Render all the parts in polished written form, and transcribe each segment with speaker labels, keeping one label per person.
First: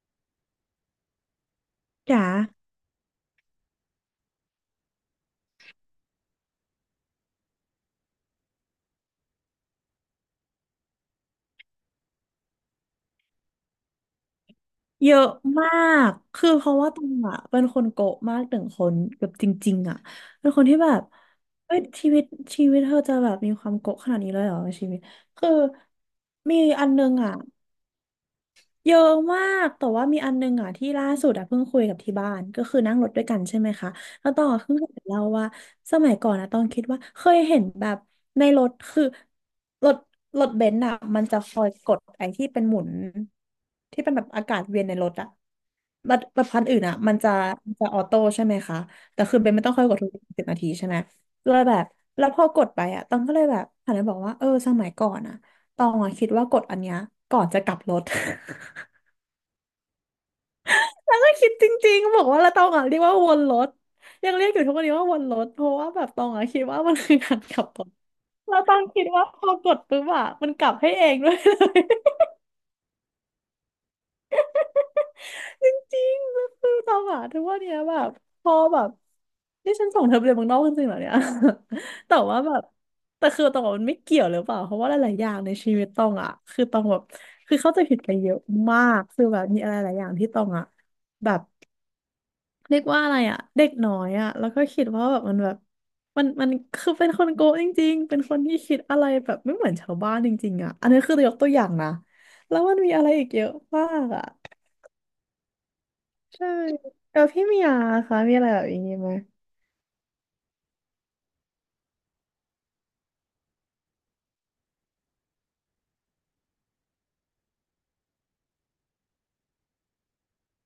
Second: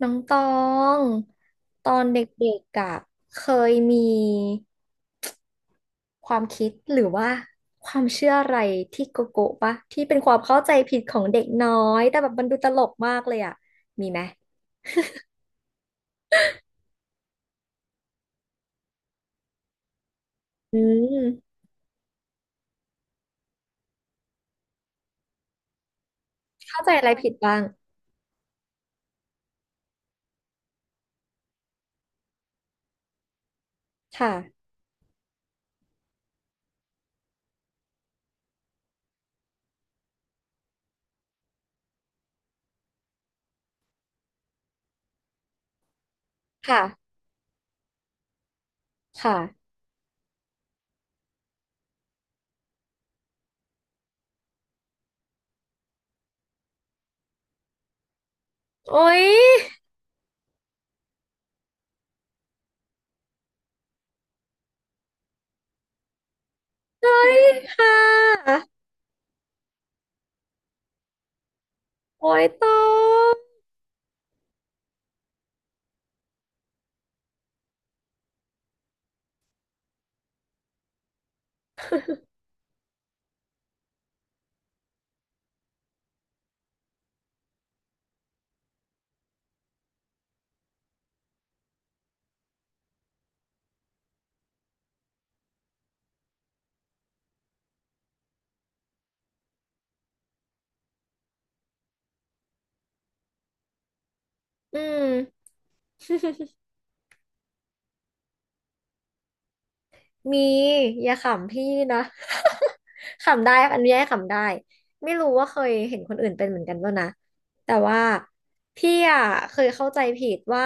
Speaker 1: น้องตองตอนเด
Speaker 2: จ๋า
Speaker 1: ็กๆอะเคยมีความคิดหรือว่าความเชื่ออะไรที่โกโก้ปะที่เป็นความเข้าใจผิดของเด็กน้อยแต่แบบมันดูตลกมากเลยอะมีไหม
Speaker 2: เยอะมากคือเพราะว่าตองอ่ะเป็นคนโกะมากหนึ่งคนแบบจริงๆอ่ะเป็นคน
Speaker 1: อื
Speaker 2: ที่แบบ
Speaker 1: ม
Speaker 2: เฮ้ยชีวิตเธอจะแบบมีความโกะขนาดนี้เลยเหรอชีวิตคือมี
Speaker 1: เข้า
Speaker 2: อั
Speaker 1: ใจ
Speaker 2: น
Speaker 1: อะ
Speaker 2: นึ
Speaker 1: ไร
Speaker 2: ง
Speaker 1: ผิด
Speaker 2: อ่ะ
Speaker 1: บ้าง
Speaker 2: เยอะมากแต่ว่ามีอันนึงอ่ะที่ล่าสุดอ่ะเพิ่งคุยกับที่บ้านก็คือนั่งรถด้วยกันใช่ไหมคะ
Speaker 1: ค
Speaker 2: แล้วตองอะ
Speaker 1: ่ะ
Speaker 2: เพิ่งเห็นเล่าว่าสมัยก่อนอ่ะต้องคิดว่าเคยเห็นแบบในรถคือรถรถเบนซ์อ่ะมันจะคอยกดไอ้ที่เป็นหมุนที่เป็นแบบอากาศเวียนในรถอ่ะรถคันอื่นอ่ะ
Speaker 1: ค่ะ
Speaker 2: มันจะมันจะออโต้ใช่ไหมคะแต่คือเบนซ์ไม่
Speaker 1: ค่ะ
Speaker 2: ต้องคอยกดทุกสิบนาทีใช่ไหมเลยแบบแล้วพอกดไปอ่ะต้องก็เลยแบบหันไปบอกว่าเออสมัยก่อนอ่ะตองอ่ะคิดว่ากดอันเนี้ยก่อนจะกลับรถ
Speaker 1: โอ๊ย
Speaker 2: แล้วก็คิดจริงๆบอกว่าเราตองอ่ะเรียกว่าวนรถยังเรียกอยู่ทุกวันนี้ว่าวนรถเพราะว่าแบบตองอ่ะคิดว่ามัน
Speaker 1: โอ๊
Speaker 2: คือกา
Speaker 1: ย
Speaker 2: รขับรถ
Speaker 1: ค่ะ
Speaker 2: เราตองคิดว่าพอกดปุ๊บอ่ะมันกลับให้เองด้วยเลย
Speaker 1: โอ๊ยตอง
Speaker 2: จริงๆก็คือตองอ่ะทุกวันเนี้ยแบบพอแบบนี่ฉันส่งเธอไปเรียนเมืองนอกจริงๆเหรอเนี่ย แต่ว่าแบบแต่คือตองบอกมันไม่เกี่ยวหรือเปล่าเพราะว่าหลายๆอย่างในชีวิตตองอ่ะคือตองแบบคือเข้าใจผิดไปเยอะมากคือแบบมีอะไรหลายอย่างที่ตองอ่ะแบบ เรียกว่าอะไรอ่ะเด็กน้อยอ่ะแล้วก็คิดว่าแบบมันแบบมันคือเป็นคนโกะจริงๆเป็นคนที่คิดอะไรแบบไม่เหมือนชาวบ้านจริงๆอ่ะอันนี้คือยกตัวอย่างนะแล้วมันมีอะไรอีกเยอะมากอ่ะ
Speaker 1: อืม
Speaker 2: ใช่แล้วพี่เมียคะมีอะไรแบบอย่างนี้ไหม
Speaker 1: มีอย่าขำพี่นะ ขำได้ อันนี้ให้ขำได้ไม่รู้ว่าเคยเห็นคนอื่นเป็นเหมือนกันป่ะนะแต่ว่าพี่อ่ะเคยเข้าใจผิดว่า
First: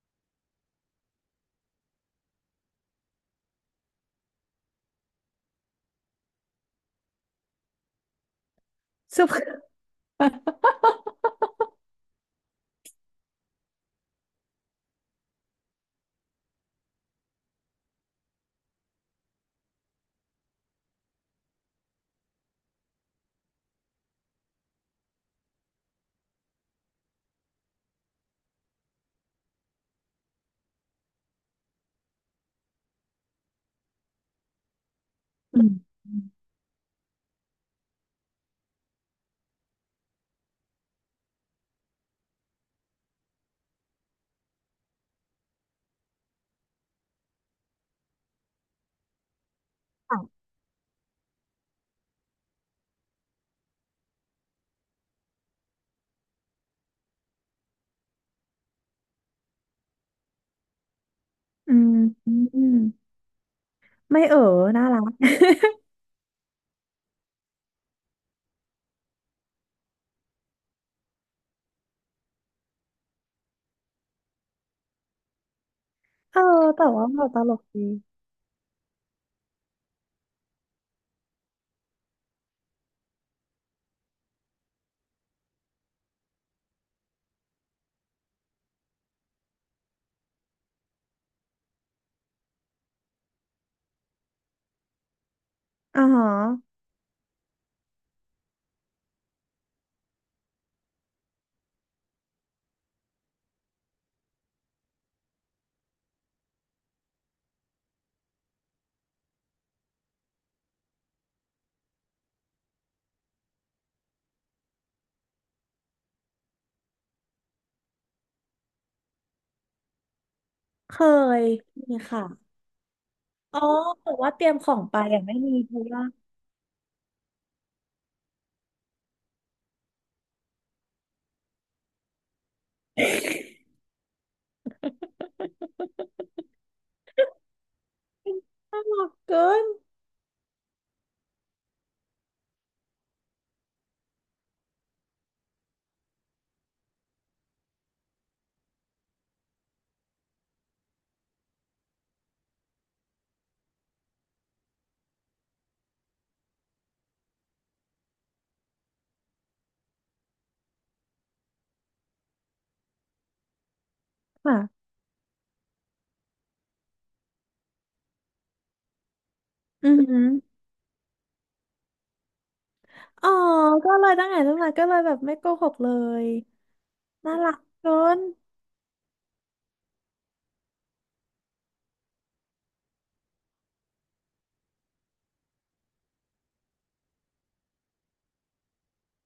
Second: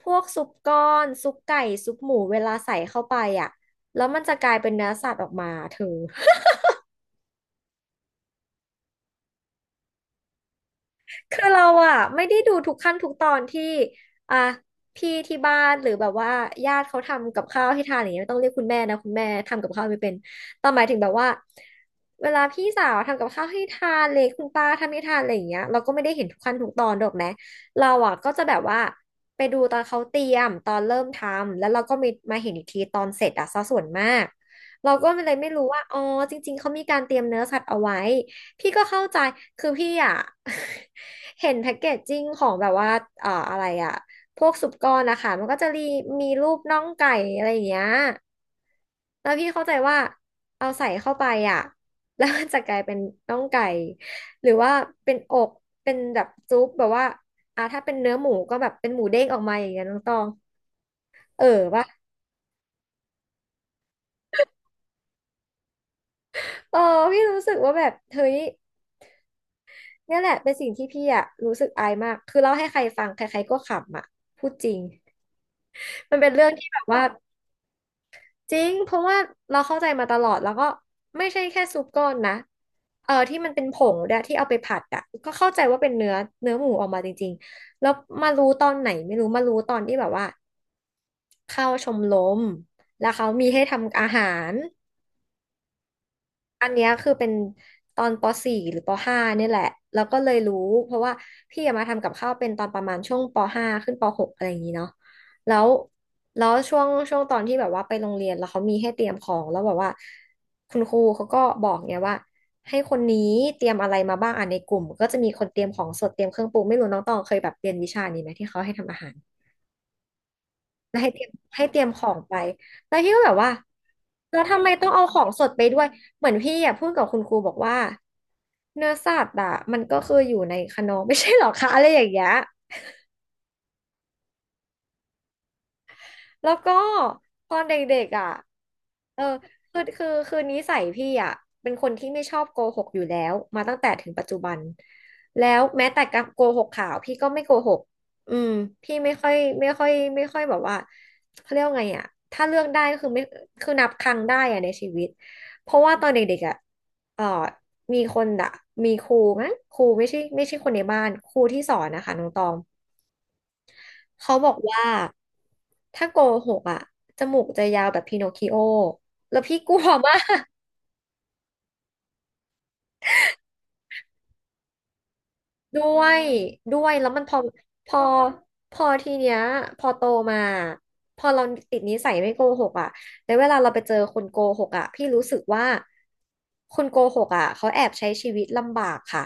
Speaker 1: พวกซุปก้อนซุปไก่ซุปหมูเวลาใส่เข้าไปอ่ะแล้วมันจะกลายเป็นเนื้อสัตว์ออกมาเธอ
Speaker 2: ซุป
Speaker 1: คือเราอะไม่ได้ดูทุกขั้นทุกตอนที่อ่ะพี่ที่บ้านหรือแบบว่าญาติเขาทำกับข้าวให้ทานอย่างเงี้ยไม่ต้องเรียกคุณแม่นะคุณแม่ทำกับข้าวไม่เป็นแต่หมายถึงแบบว่าเวลาพี่สาวทำกับข้าวให้ทานเลยคุณป้าทำให้ทานอะไรอย่างเงี้ยเราก็ไม่ได้เห็นทุกขั้นทุกตอนหรอกนะเราอะก็จะแบบว่าไปดูตอนเขาเตรียมตอนเริ่มทำแล้วเราก็มีมาเห็นอีกทีตอนเสร็จอะซะส่วนมากเราก็เลยไม่
Speaker 2: อื
Speaker 1: รู้
Speaker 2: ม
Speaker 1: ว่าอ๋อจริงๆเขามีการเตรียมเนื้อสัตว์เอาไว้ พี่ก็เข้าใจ คือพี่อ่ะ เห็นแพ็กเกจจิ้งของแบบว่าอะไรอ่ะพวกสุปกรณ์นะคะมันก็จะมีมีรูปน่องไก่อะไรอย่างเงี้ยแล้วพี่เข้าใจว่า
Speaker 2: ค่ะ
Speaker 1: เอาใส่เข้าไปอ่ะ แล้วมันจะกลายเป็นน่องไก่หรือว่าเป็นอกเป็นแบบซุปแบบว่าอ่ะถ้าเป็นเนื้อหมูก็แบบเป็นหมูเด้งออกมาอย่างเงี้ยน้องตองเออ
Speaker 2: อื
Speaker 1: ปะ
Speaker 2: ม อืมไม่น่ารัก
Speaker 1: เออพี่รู้สึกว่าแบบเฮ้ยเนี่ยแหละเป็นสิ่งที่พี่อ่ะรู้สึกอายมากคือเล่าให้ใครฟังใครๆก็ขำอ่ะพูดจริง มันเป็น
Speaker 2: เออ
Speaker 1: เรื่องที่แบบ
Speaker 2: แต่
Speaker 1: ว่า
Speaker 2: ว่าเราตลกดี
Speaker 1: จริงเพราะว่าเราเข้าใจมาตลอดแล้วก็ไม่ใช่แค่ซุปก้อนนะเออที่มันเป็นผงด้วยที่เอาไปผัดอ่ะก็เข้าใจว่าเป็นเนื้อเนื้อหมูออกมาจริงๆแล้วมารู้ตอนไหนไม่รู้มารู้ตอนที่แบบว่าเข้าชมรมแล้วเขามีให้ทำอาหาร
Speaker 2: อ่าฮะ
Speaker 1: อันเนี้ยคือเป็นตอนป .4 หรือป .5 เนี่ยแหละแล้วก็เลยรู้เพราะว่าพี่อะมาทำกับข้าวเป็นตอนประมาณช่วงป .5 ขึ้นป .6 อะไรอย่างนี้เนาะแล้วช่วงตอนที่แบบว่าไปโรงเรียนแล้วเขามีให้เตรียมของแล้วแบบว่าคุณครูเขาก็บอกเนี่ยว่าให้คนนี้เตรียมอะไรมาบ้างอ่ะในกลุ่มก็จะมีคนเตรียมของสดเตรียมเครื่องปรุงไม่รู้น้องตองเคยแบบเรียนวิชานี้ไหมที่เขาให้ทำอาหาร
Speaker 2: เค
Speaker 1: แล้วให้เตรียม
Speaker 2: ย
Speaker 1: ให้เตรียม
Speaker 2: มี
Speaker 1: ของ
Speaker 2: ค่ะ
Speaker 1: ไปแล้วพี่ก็แบบว่า
Speaker 2: อ๋อแต่ว่า
Speaker 1: แล้
Speaker 2: เต
Speaker 1: ว
Speaker 2: รียม
Speaker 1: ทำ
Speaker 2: ข
Speaker 1: ไม
Speaker 2: อง
Speaker 1: ต้อง
Speaker 2: ไป
Speaker 1: เอาข
Speaker 2: อ่ะ
Speaker 1: อง
Speaker 2: ไม่
Speaker 1: สด
Speaker 2: มี
Speaker 1: ไป
Speaker 2: เพ
Speaker 1: ด้ว
Speaker 2: ราะ
Speaker 1: ย
Speaker 2: ว่า
Speaker 1: เหมือนพี่อ่ะพูดกับคุณครูบอกว่าเนื้อสัตว์อ่ะมันก็คืออยู่ในคานอ ไม่ใช่หรอคะอะไรอย่างเงี้ย แล้วก็ตอนเด็กๆอ่ะ
Speaker 2: น่ารัก
Speaker 1: เออ
Speaker 2: เกิน
Speaker 1: คือนิสัยพี่อ่ะเป็นคนที่ไม่ชอบโกหกอยู่แล้วมาตั้งแต่ถึงปัจจุบันแล้วแม้แต่การโกหกข่าวพี่ก็ไม่โกหกอืมพี่ไม่ค่อยแบบว่าเขาเรียกว่าไงอ่ะถ้าเลือกได้ก็คือไม่คือนับครั้งได้อ่ะในชีวิตเพราะว่าตอนเด็กๆอ่ะเออมีคนอ่ะมีครูมั้งครูไม่ใช่คนในบ้านครูที่สอนนะคะน้องตอง เขาบอกว่า
Speaker 2: ค่ะ
Speaker 1: ถ้าโกหกอ่ะจมูกจะยาวแบบพินอคคิโอแล้วพี่กลัว
Speaker 2: อือ
Speaker 1: มา
Speaker 2: หื
Speaker 1: ก
Speaker 2: ออ๋อก็เลยตั้งแต่ก็เลยแบบไม่โกหก
Speaker 1: ด้
Speaker 2: เล
Speaker 1: วย
Speaker 2: ย
Speaker 1: ด้วยแล้วมัน
Speaker 2: น่ารัก
Speaker 1: พ
Speaker 2: เกิ
Speaker 1: อ
Speaker 2: น
Speaker 1: พอทีเนี้ยพอโตมาพอเราติดนิสัยไม่โกหกอ่ะแล้วเวลาเราไปเจอคนโกหกอ่ะพี่รู้สึกว่าคนโกหกอ่ะเขาแอบใช้ชีวิตลำบากค่ะ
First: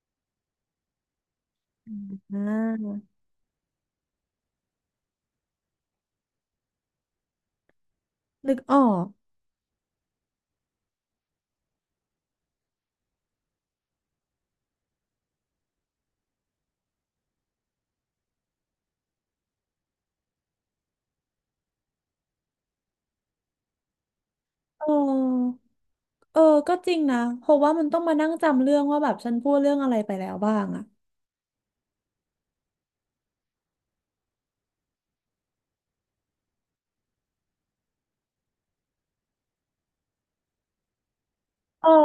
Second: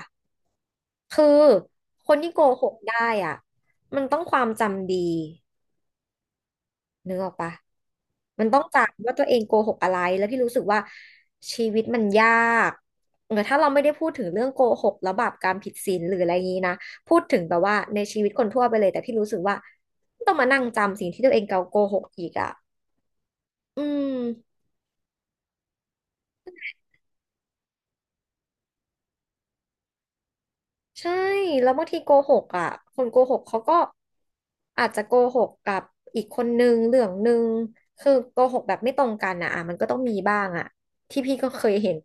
Speaker 1: คือคนที่
Speaker 2: อ่
Speaker 1: โกหก
Speaker 2: า
Speaker 1: ได้อ่ะมันต้องความจำดี นึกออกปะมัน
Speaker 2: นึ
Speaker 1: ต้
Speaker 2: ก
Speaker 1: อง
Speaker 2: ออ
Speaker 1: จำ
Speaker 2: ก
Speaker 1: ว่าตัวเองโกหกอะไรแล้วพี่รู้สึกว่าชีวิตมันยากเออถ้าเราไม่ได้พูดถึงเรื่องโกหกแล้วบาปกรรมผิดศีลหรืออะไรอย่างนี้นะพูดถึงแบบว่าในชีวิตคนทั่วไปเลยแต่พี่รู้สึกว่าต้องมานั่งจำสิ่งที่ตัวเองเกาโกหกอีกอ่ะอืม
Speaker 2: เออเออก็จริงนะเพราะว่ามันต้องมานั่งจำเรื่องว่าแบบฉันพูดเรื่องอะไรไปแล้วบ้างอะ
Speaker 1: ใช่แล้วบางทีโกหกอ่ะคนโกหกเขาก็อาจจะโกหกกับอีกคนนึงเรื่องนึงคือโกหกแบบไม่ตรงกันอ่ะอ่ะมันก็ต้องมีบ้างอ่ะที่พี่ก็เคย
Speaker 2: เออ
Speaker 1: เห็น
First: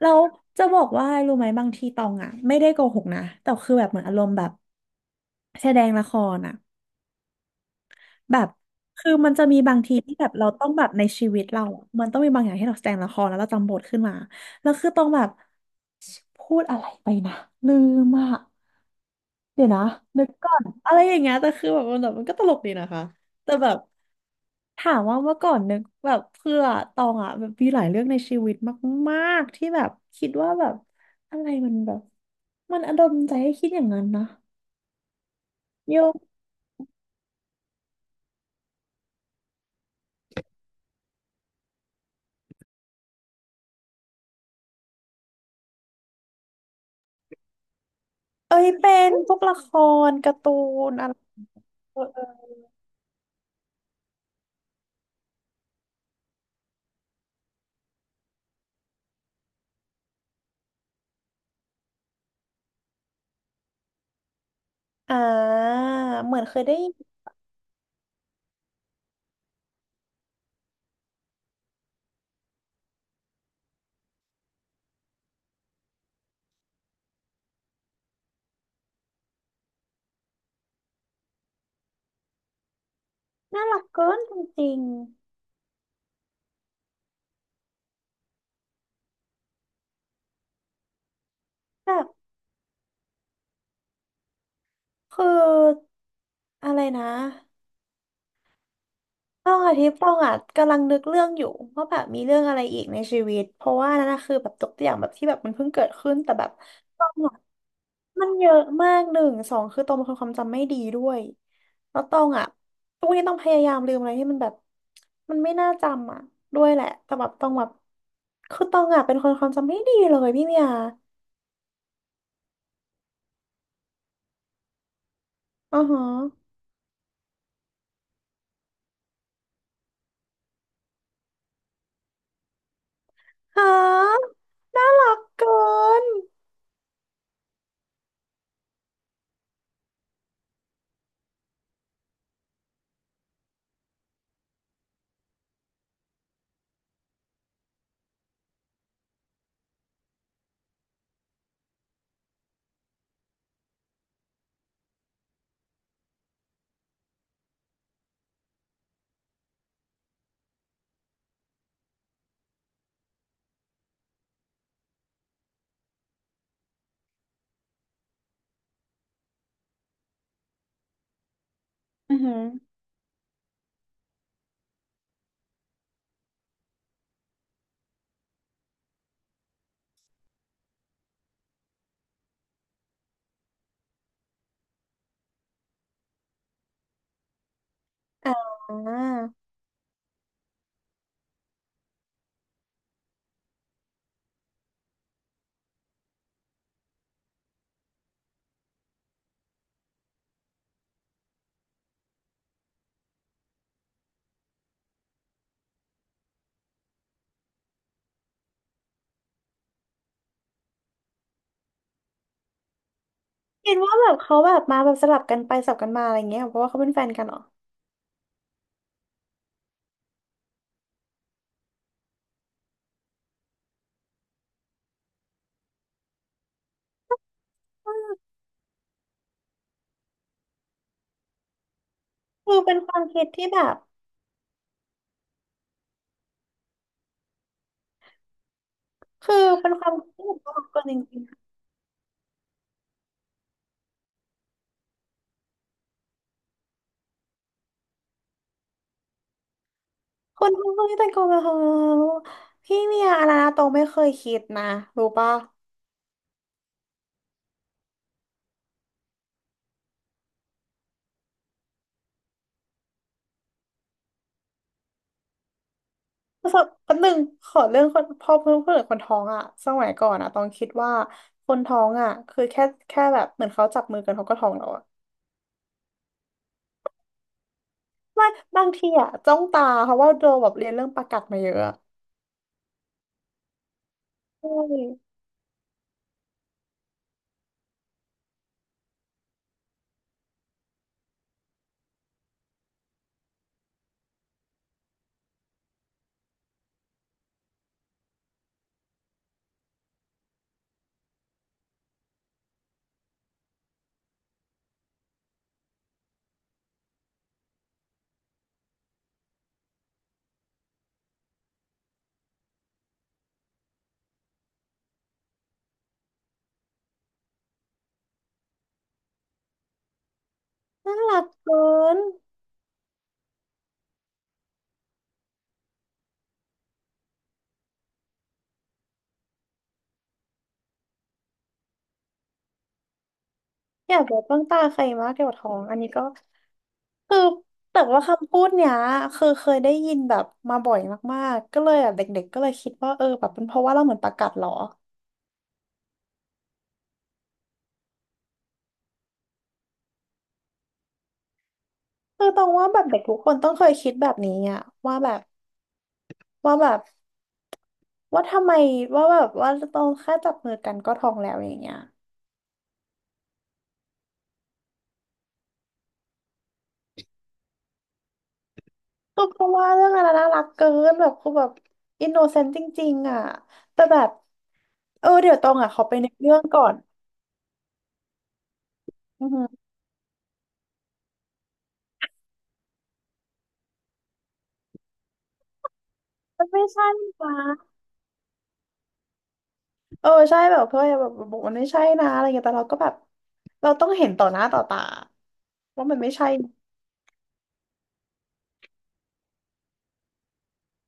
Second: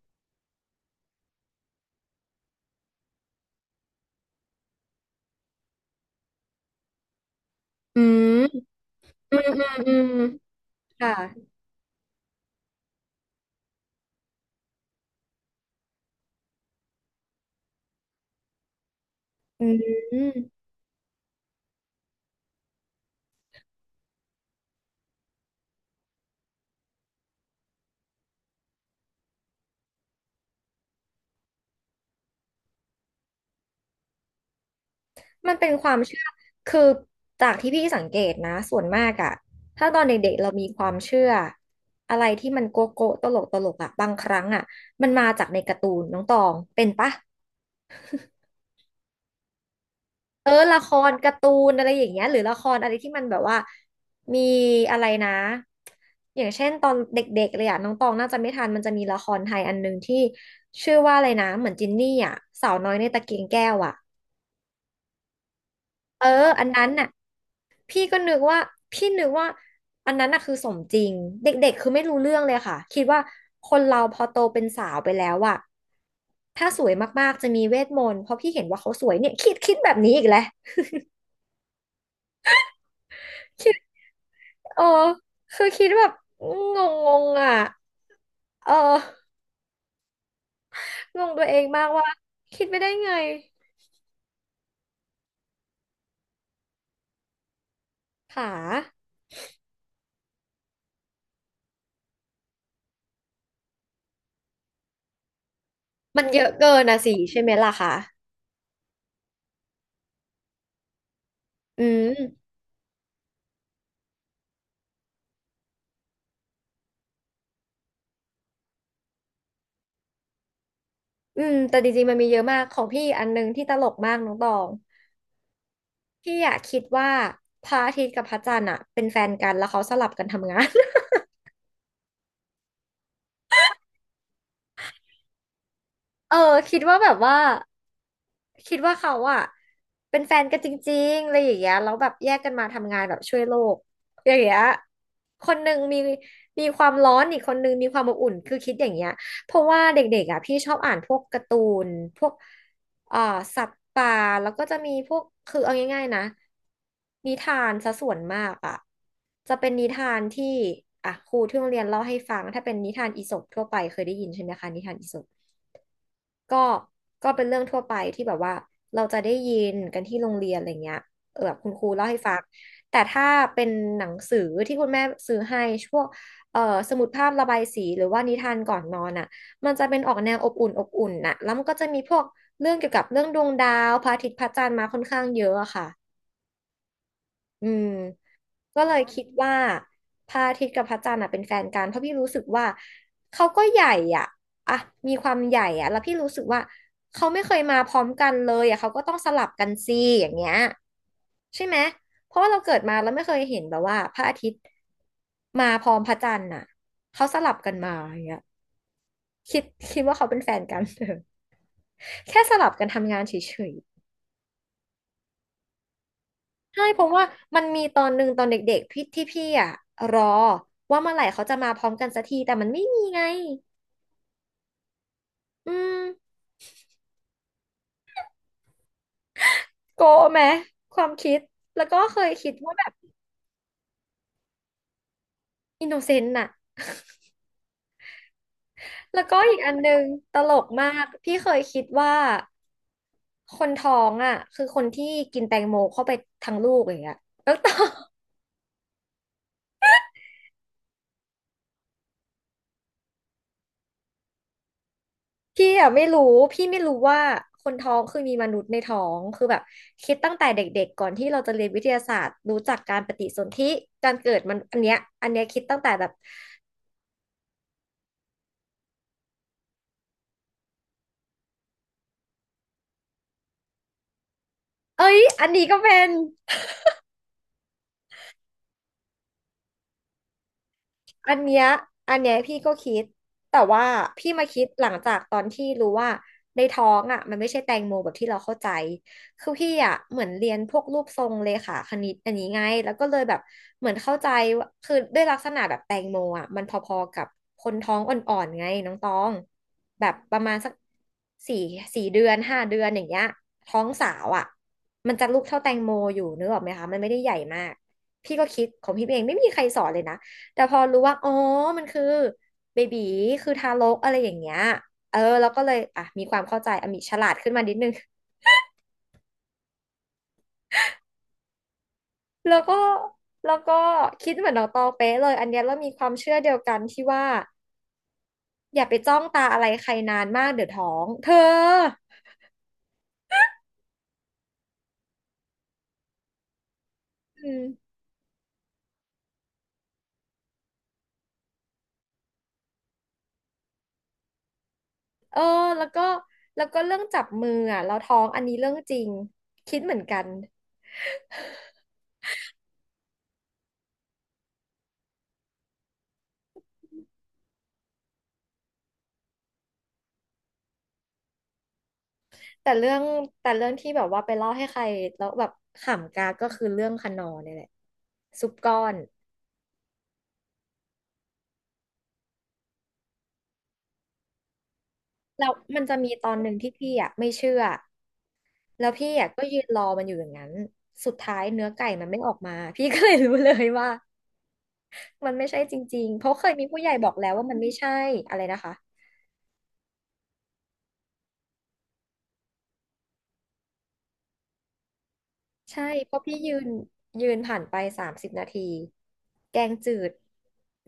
Speaker 2: แล้วจะบอกว่ารู้ไหมบางทีตองอะไม่ได้โกหกนะแต่คือแบบเหมือนอารมณ์แบบแสดงละครอะ
Speaker 1: อืม
Speaker 2: แบบคือมัน
Speaker 1: อื
Speaker 2: จะ
Speaker 1: ม
Speaker 2: มี
Speaker 1: อืม
Speaker 2: บาง
Speaker 1: อื
Speaker 2: ที
Speaker 1: ม
Speaker 2: ที่แบบเราต้องแบบใน
Speaker 1: ค่ะ
Speaker 2: ชีวิตเราอะมันต้องมีบางอย่างที่เราแสดงละครแล้วเราจำบทขึ้นมา แล้วคือต้องแบบพูดอะไรไปนะลืมอาะ
Speaker 1: อื
Speaker 2: เดี๋ยวนะนึกก่อ
Speaker 1: ม
Speaker 2: นอะไรอย่างเงี้ยแต่คือแบบมันแบบมันก็ตลกดีนะคะ แต่แบบถามว่าเมื่อก่อนนึกแบบเพื่อตองอ่ะแบบมีหลายเรื่องในชีวิตมากๆที่แบบคิดว่าแบบอะไรมันแบบมันอดลใจให้คิดอย่างนั้นนะ
Speaker 1: มันเป็นควา
Speaker 2: โย
Speaker 1: มเชื่อคือจากที่พี่สังเกตนะส่วนมากอะถ้าตอนเด็กๆเรามีความเชื่ออะไรที่มันโกโก้ตลกตลกอะบางครั้งอะมันมาจากในการ์ตูนน้องตองเป็นปะ
Speaker 2: เอ้ยเป็นพวกละครการ์
Speaker 1: เอ
Speaker 2: ตู
Speaker 1: อละค
Speaker 2: นอะ
Speaker 1: ร
Speaker 2: ไร
Speaker 1: การ์ตูนอะไรอย่างเงี้ยหรือละครอะไรที่มันแบบว่ามีอะไรนะอย่างเช่นตอนเด็กๆเลยอะน้องตองน่าจะไม่ทันมันจะมีละครไทยอันหนึ่งที่ชื่อว่าอะไรนะเหมือนจินนี่อะสาวน้อยในตะเกียงแก้วอะ
Speaker 2: อ่า
Speaker 1: เออ
Speaker 2: เหมือนเคย
Speaker 1: อัน
Speaker 2: ได้
Speaker 1: นั้
Speaker 2: ยิ
Speaker 1: น
Speaker 2: น
Speaker 1: น่ะพี่ก็นึกว่าพี่นึกว่าอันนั้นน่ะคือสมจริงเด็กๆคือไม่รู้เรื่องเลยค่ะคิดว่าคนเราพอโตเป็นสาวไปแล้วอะถ้าสวยมากๆจะมีเวทมนต์เพราะพี่เห็นว่าเขาสวยเนี่ยคิดแบบนี้อีกแล้ว
Speaker 2: น่ารักเกินจริ
Speaker 1: เอ
Speaker 2: ง
Speaker 1: อคือคิดแบบงงๆอ่ะเอองงตัวเองมา
Speaker 2: ๆ
Speaker 1: ก
Speaker 2: แบ
Speaker 1: ว่า
Speaker 2: บ
Speaker 1: คิดไปได้ไง
Speaker 2: คืออะไรนะ
Speaker 1: ค่ะ
Speaker 2: ต้องอาทิตย์ต้องอ่ะกำลังนึกเรื่องอยู่ว่าแบบมีเรื่องอะไรอีกในชีวิตเพราะว่านั่นนะคือแบบยกตัวอย่างแบบที่แบบมันเพิ่งเกิดขึ้น
Speaker 1: มัน
Speaker 2: แต่
Speaker 1: เย
Speaker 2: แบ
Speaker 1: อะ
Speaker 2: บ
Speaker 1: เกินนะ
Speaker 2: ต้อ
Speaker 1: สิ
Speaker 2: งอ่ะ
Speaker 1: ใช่ไหมล่ะคะ
Speaker 2: มันเยอะมากหนึ่งสองคือตองเป็นคนความจำไม่ดีด้วย
Speaker 1: อื
Speaker 2: แล้วตองอ่ะ
Speaker 1: ม
Speaker 2: ทุกวันนี้ต้องพยายามลืมอะไรที่มันแบบมันไม่น่าจำอ่ะด้วยแหละแต่แบบต้องแบบคือตองอ่ะเป็นคนความจำไม่ดีเลยพี่เมีย
Speaker 1: อืมแต่จริงๆมันมีเยอะมากของพี่อันนึงที่ตลกมากน้องตอง
Speaker 2: อือฮะ
Speaker 1: พี่อะคิดว่าพระอาทิตย์กับพระจันทร์อะเป็นแฟนกันแล้วเขาสลับกันทำงาน
Speaker 2: ฮะน่ารักเกิน
Speaker 1: เออคิดว่าแบบว่า คิดว่าเขาอะเป็นแฟนกันจริงๆอะไรอย่างเงี้ยแล้วแบบแยกกันมาทำงานแบบช่วยโลกอย่างเงี้ยคนหนึ่งมีความร้อนอีกคนหนึ่งมีความอบอุ่นคือคิดอย่างเงี้ยเพราะว่าเด็กๆอะพี่ชอบอ่านพวกการ์ตูนพวกเอ่อสัตว์ป่าแล้วก็จะมีพวกคือเอาง่ายๆนะนิทานซะส่วนมากอะจะเป็นนิทานที่อ่ะครูที่โรงเรียนเล่าให้ฟังถ้าเป็นนิทานอีสปทั่วไปเคยได้ยินใช่ไหมคะนิทานอีสป ก็ก็เป็นเรื่องทั่วไปที่แบบว่าเราจะได้ยินกันที่โรงเรียนอะไรเงี้ยเออแบบคุณครูเล่า
Speaker 2: อื
Speaker 1: ให้
Speaker 2: อหื
Speaker 1: ฟัง
Speaker 2: อ
Speaker 1: แต่ถ้าเป็นหนังสือที่คุณแม่ซื้อให้พวกเอ่อสมุดภาพระบายสีหรือว่านิทานก่อนนอนอ่ะมันจะเป็นออกแนวอบอุ่นอบอุ่นน่ะแล้วมันก็จะมีพวกเรื่องเกี่ยวกับเรื่องดวงดาวพระอาทิตย์พระจันทร์มาค่อนข้างเยอะอะค่ะ อืม
Speaker 2: อ่า
Speaker 1: ก็เลยคิดว่าพระอาทิตย์กับพระจันทร์อ่ะเป็นแฟนกันเพราะพี่รู้สึกว่าเขาก็ใหญ่อ่ะอ่ะมีความใหญ่อ่ะแล้วพี่รู้สึกว่าเขาไม่เคยมาพร้อมกันเลยอ่ะเขาก็ต้องสลับกันสิอย่างเงี้ยใช่ไหมเพราะว่าเราเกิดมาแล้วไม่เคยเห็นแบบว่าพระอาทิตย์มาพร้อมพระจันทร์น่ะเขาสลับกันมาอย่างเงี้ยคิดคิดว่าเขาเป็นแฟนกัน แค่สลับกันทำงานเฉย
Speaker 2: คิดว่าแบบเขาแบบมาแบบสลับกันไปสลับกันมาอะไรเงี้ยเพราะว่าเขา
Speaker 1: ใช่
Speaker 2: เป็น
Speaker 1: เพ
Speaker 2: แฟ
Speaker 1: ราะ
Speaker 2: นกั
Speaker 1: ว่า
Speaker 2: นเหรอ
Speaker 1: มันมีตอนหนึ่งตอนเด็กๆพี่ที่พี่อ่ะรอว่าเมื่อไหร่เขาจะมาพร้อมกันสักทีแต่มันไม่มีไงอืมโกะไหมความคิดแล้วก็เคยคิด
Speaker 2: คือเป็
Speaker 1: ว่า
Speaker 2: น
Speaker 1: แบ
Speaker 2: ค
Speaker 1: บ
Speaker 2: วามคิดที่แบบ
Speaker 1: อินโนเซนต์น่ะแล้ว
Speaker 2: คื
Speaker 1: ก็
Speaker 2: อ
Speaker 1: อีก
Speaker 2: เป็
Speaker 1: อั
Speaker 2: น
Speaker 1: น
Speaker 2: ค
Speaker 1: หนึ
Speaker 2: วาม
Speaker 1: ง
Speaker 2: คิดที่
Speaker 1: ต
Speaker 2: แบบ
Speaker 1: ล
Speaker 2: น่ารั
Speaker 1: ก
Speaker 2: กเกิน
Speaker 1: มา
Speaker 2: จ
Speaker 1: ก
Speaker 2: ริง
Speaker 1: พี่เคยคิดว่าคนท้องอ่ะคือคนที่กินแตงโมเข้าไปทั้งลูกอย่างเงี้ยแล้วตอน
Speaker 2: ๆคนทั้งคนที่แต่งตัวแบบเฮพี่เมียอาราโตไม่เคยคิดนะรู้ปะ
Speaker 1: พี่อะไม่รู้พี่ไม่รู้ว่าคนท้องคือมีมนุษย์ในท้องคือแบบคิดตั้งแต่เด็กๆก่อนที่เราจะเรียนวิทยาศาสตร์รู้จักการปฏิสนธิการเกิดมันอันเนี้ยอันเนี้ยคิดตั้งแต่แบบ
Speaker 2: ปรกสบคนหนึ่งขอเรื่องคนพอเพื่อนเพื่อนคนท้องอะสมัยก่อนอะตองคิดว่าคนท้องอะคือแค่แบบเหมือนเขาจับมือกันเขาก็ท้องแล้วอะ
Speaker 1: เอ้ยอันนี้ก็เป็น
Speaker 2: ไม่บางทีอะจ้องตาเพราะว่าโดแบบเรียนเรื่องประกัด
Speaker 1: อั
Speaker 2: มา
Speaker 1: น
Speaker 2: เย
Speaker 1: เนี้
Speaker 2: อะ
Speaker 1: ย
Speaker 2: อะ
Speaker 1: อันเนี้ยพี่ก็คิดแต่ว่าพี่
Speaker 2: ใช
Speaker 1: มาคิดหลังจา
Speaker 2: ่
Speaker 1: กตอนที่รู้ว่าในท้องอ่ะมันไม่ใช่แตงโมแบบที่เราเข้าใจคือพี่อ่ะเหมือนเรียนพวกรูปทรงเลขาคณิตอันนี้ไงแล้วก็เลยแบบเหมือนเข้าใจว่าคือด้วยลักษณะแบบแตงโมอ่ะมันพอๆกับคนท้องอ่อนๆไงน้องตองแบบประมาณสักสี่สี่เดือน5 เดือนอย่างเงี้ยท้องสาวอ่ะมันจะลูกเท่าแตงโมอยู่นึกออกไหมคะมันไม่ได้ใหญ่มากพี่ก็คิดของพี่เองไม่มีใครสอนเลยนะ แต่พอรู้ว่าอ๋อมันคือเบบีคือทารกอะไรอย่างเงี้ยเออแล้วก็เลยอ่ะมีความเข้าใจอ่ะมีฉลาดขึ้นมานิดนึง
Speaker 2: น่ารักเกิน
Speaker 1: แล้วก็แล้วก็คิดเหมือนน้องตองเป๊ะเลยอันเนี้ยเรามีความเชื่อเดียวกันที่ว่าอย่าไปจ้องตาอะไรใครนานมากเดี๋ยวท้องเธอ
Speaker 2: อยากแบบจ้องตาใครมากเกี่ยวกับท้องอันนี้ก็คือ
Speaker 1: อืม
Speaker 2: แต่ว่าคำพูดเนี้ยคือเคยได้ยินแบบมาบ่อยมากๆก็เลยแบบเด็กๆก็เลยคิดว่าเออแบบเป็นเพราะว่าเราเหมือนประกัดเหรอ
Speaker 1: เออแล้วก็แล้วก็เรื่องจับมืออ่ะเราท้องอันนี้เรื่องจริงคิดเหมือนกัน
Speaker 2: คือตองว่าแบบเด็กทุกคนต้องเคยคิดแบบนี้อะว่าแบบว่าแบบว่าทำไมว่าแบบว่าต้องแค่จับมือกันก็ท้องแล้วอย่างเงี้ย
Speaker 1: แต่เรื่องแต่เรื่องที่แบบว่าไปเล่าให้ใครแล้วแบบขำกากก็คือเรื่องคนนอเนี่ยแหละซุปก้อน
Speaker 2: คือเพราะว่าเรื่องอะไรน่ารักเกินแบบคือแบบอินโนเซนต์จริงๆอ่ะแต่แบบเออเดี๋ยวต
Speaker 1: แล้
Speaker 2: อ
Speaker 1: ว
Speaker 2: งอ่ะข
Speaker 1: มั
Speaker 2: อ
Speaker 1: น
Speaker 2: ไป
Speaker 1: จะ
Speaker 2: ใน
Speaker 1: มี
Speaker 2: ก
Speaker 1: ตอ
Speaker 2: เรื่
Speaker 1: น
Speaker 2: อง
Speaker 1: หนึ่ง
Speaker 2: ก่อ
Speaker 1: ที่
Speaker 2: น
Speaker 1: พี่อ่ะไม่เชื่อแล้วพี่
Speaker 2: อื
Speaker 1: อ่ะ
Speaker 2: อหื
Speaker 1: ก็
Speaker 2: อ
Speaker 1: ยืนรอมันอยู่อย่างนั้นสุดท้ายเนื้อไก่มันไม่ออกมา พี่ก็เลยรู้เลยว่ามันไม่ใช่จริงๆเพราะ
Speaker 2: มั
Speaker 1: เค
Speaker 2: น
Speaker 1: ย
Speaker 2: ไม่
Speaker 1: มีผู้
Speaker 2: ใช่
Speaker 1: ใหญ่บอกแล้วว่ามัน
Speaker 2: นะ
Speaker 1: ไม่ใช่อะไรนะคะ
Speaker 2: เออใช่แบบเพื่อนแบบบอกมันไม่ใช่นะอะไรเงี้ยแต่เราก็แบบเราต้องเห็นต่อหน้าต่อตา
Speaker 1: ใช่
Speaker 2: ว่ามันไม่
Speaker 1: เพราะ
Speaker 2: ใช่
Speaker 1: พี่ยืนผ่านไป30 นาทีแกงจืด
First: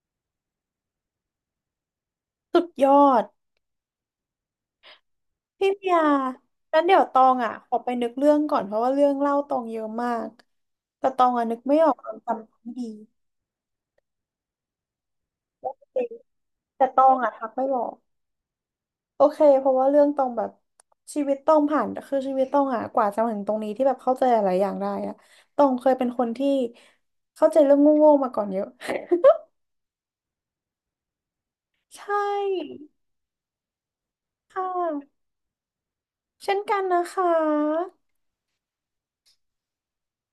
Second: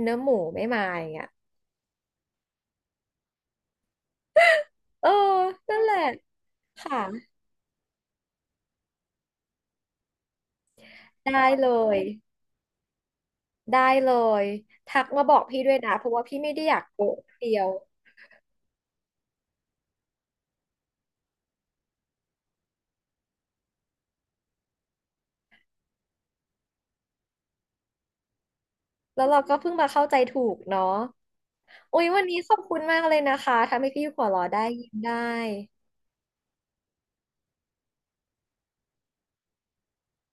Speaker 1: เนื้อหมูไม่มาอย่างเงี้ย
Speaker 2: สุดยอด
Speaker 1: เออ
Speaker 2: พี่
Speaker 1: นั่นแห
Speaker 2: เมีย
Speaker 1: ละ
Speaker 2: งั้น
Speaker 1: ค่ะ
Speaker 2: เดี๋ยวตองอ่ะขอไปนึกเรื่องก่อนเพราะว่าเรื่องเล่าตองเยอะมากแต่ตอง
Speaker 1: ได้
Speaker 2: อ่ะนึก
Speaker 1: เล
Speaker 2: ไม่ออก
Speaker 1: ย
Speaker 2: ตองจำไม่ดี
Speaker 1: ได้เลยทักมาบอกพี่ด้วยนะเพราะว่าพี่ไม่ได้อยาก
Speaker 2: แต่ตอ
Speaker 1: โกะ
Speaker 2: งอ่ะทั
Speaker 1: เดี
Speaker 2: ก
Speaker 1: ย
Speaker 2: ไม่
Speaker 1: ว
Speaker 2: บอก โอเค เพราะว่าเรื่องต้องแบบชีวิตต้องผ่าน คือชีวิตต้องอะกว่าจะมาถึงตรงนี้ที่แบบเข้าใจหลายอย่างได้อะต้องเคยเป็นคนที่เข้าใจเรื่องโง่ๆมาก่อนเยอะ
Speaker 1: แล้วเราก็เพิ่งมาเข้าใจถูกเนาะโอ้
Speaker 2: ใช
Speaker 1: ยวันนี้ขอบคุณ
Speaker 2: ่
Speaker 1: มากเลยนะคะ ทำให้พี่หัวเราะได้
Speaker 2: ค่
Speaker 1: ยิ้มได้
Speaker 2: ะเช่นกันนะคะ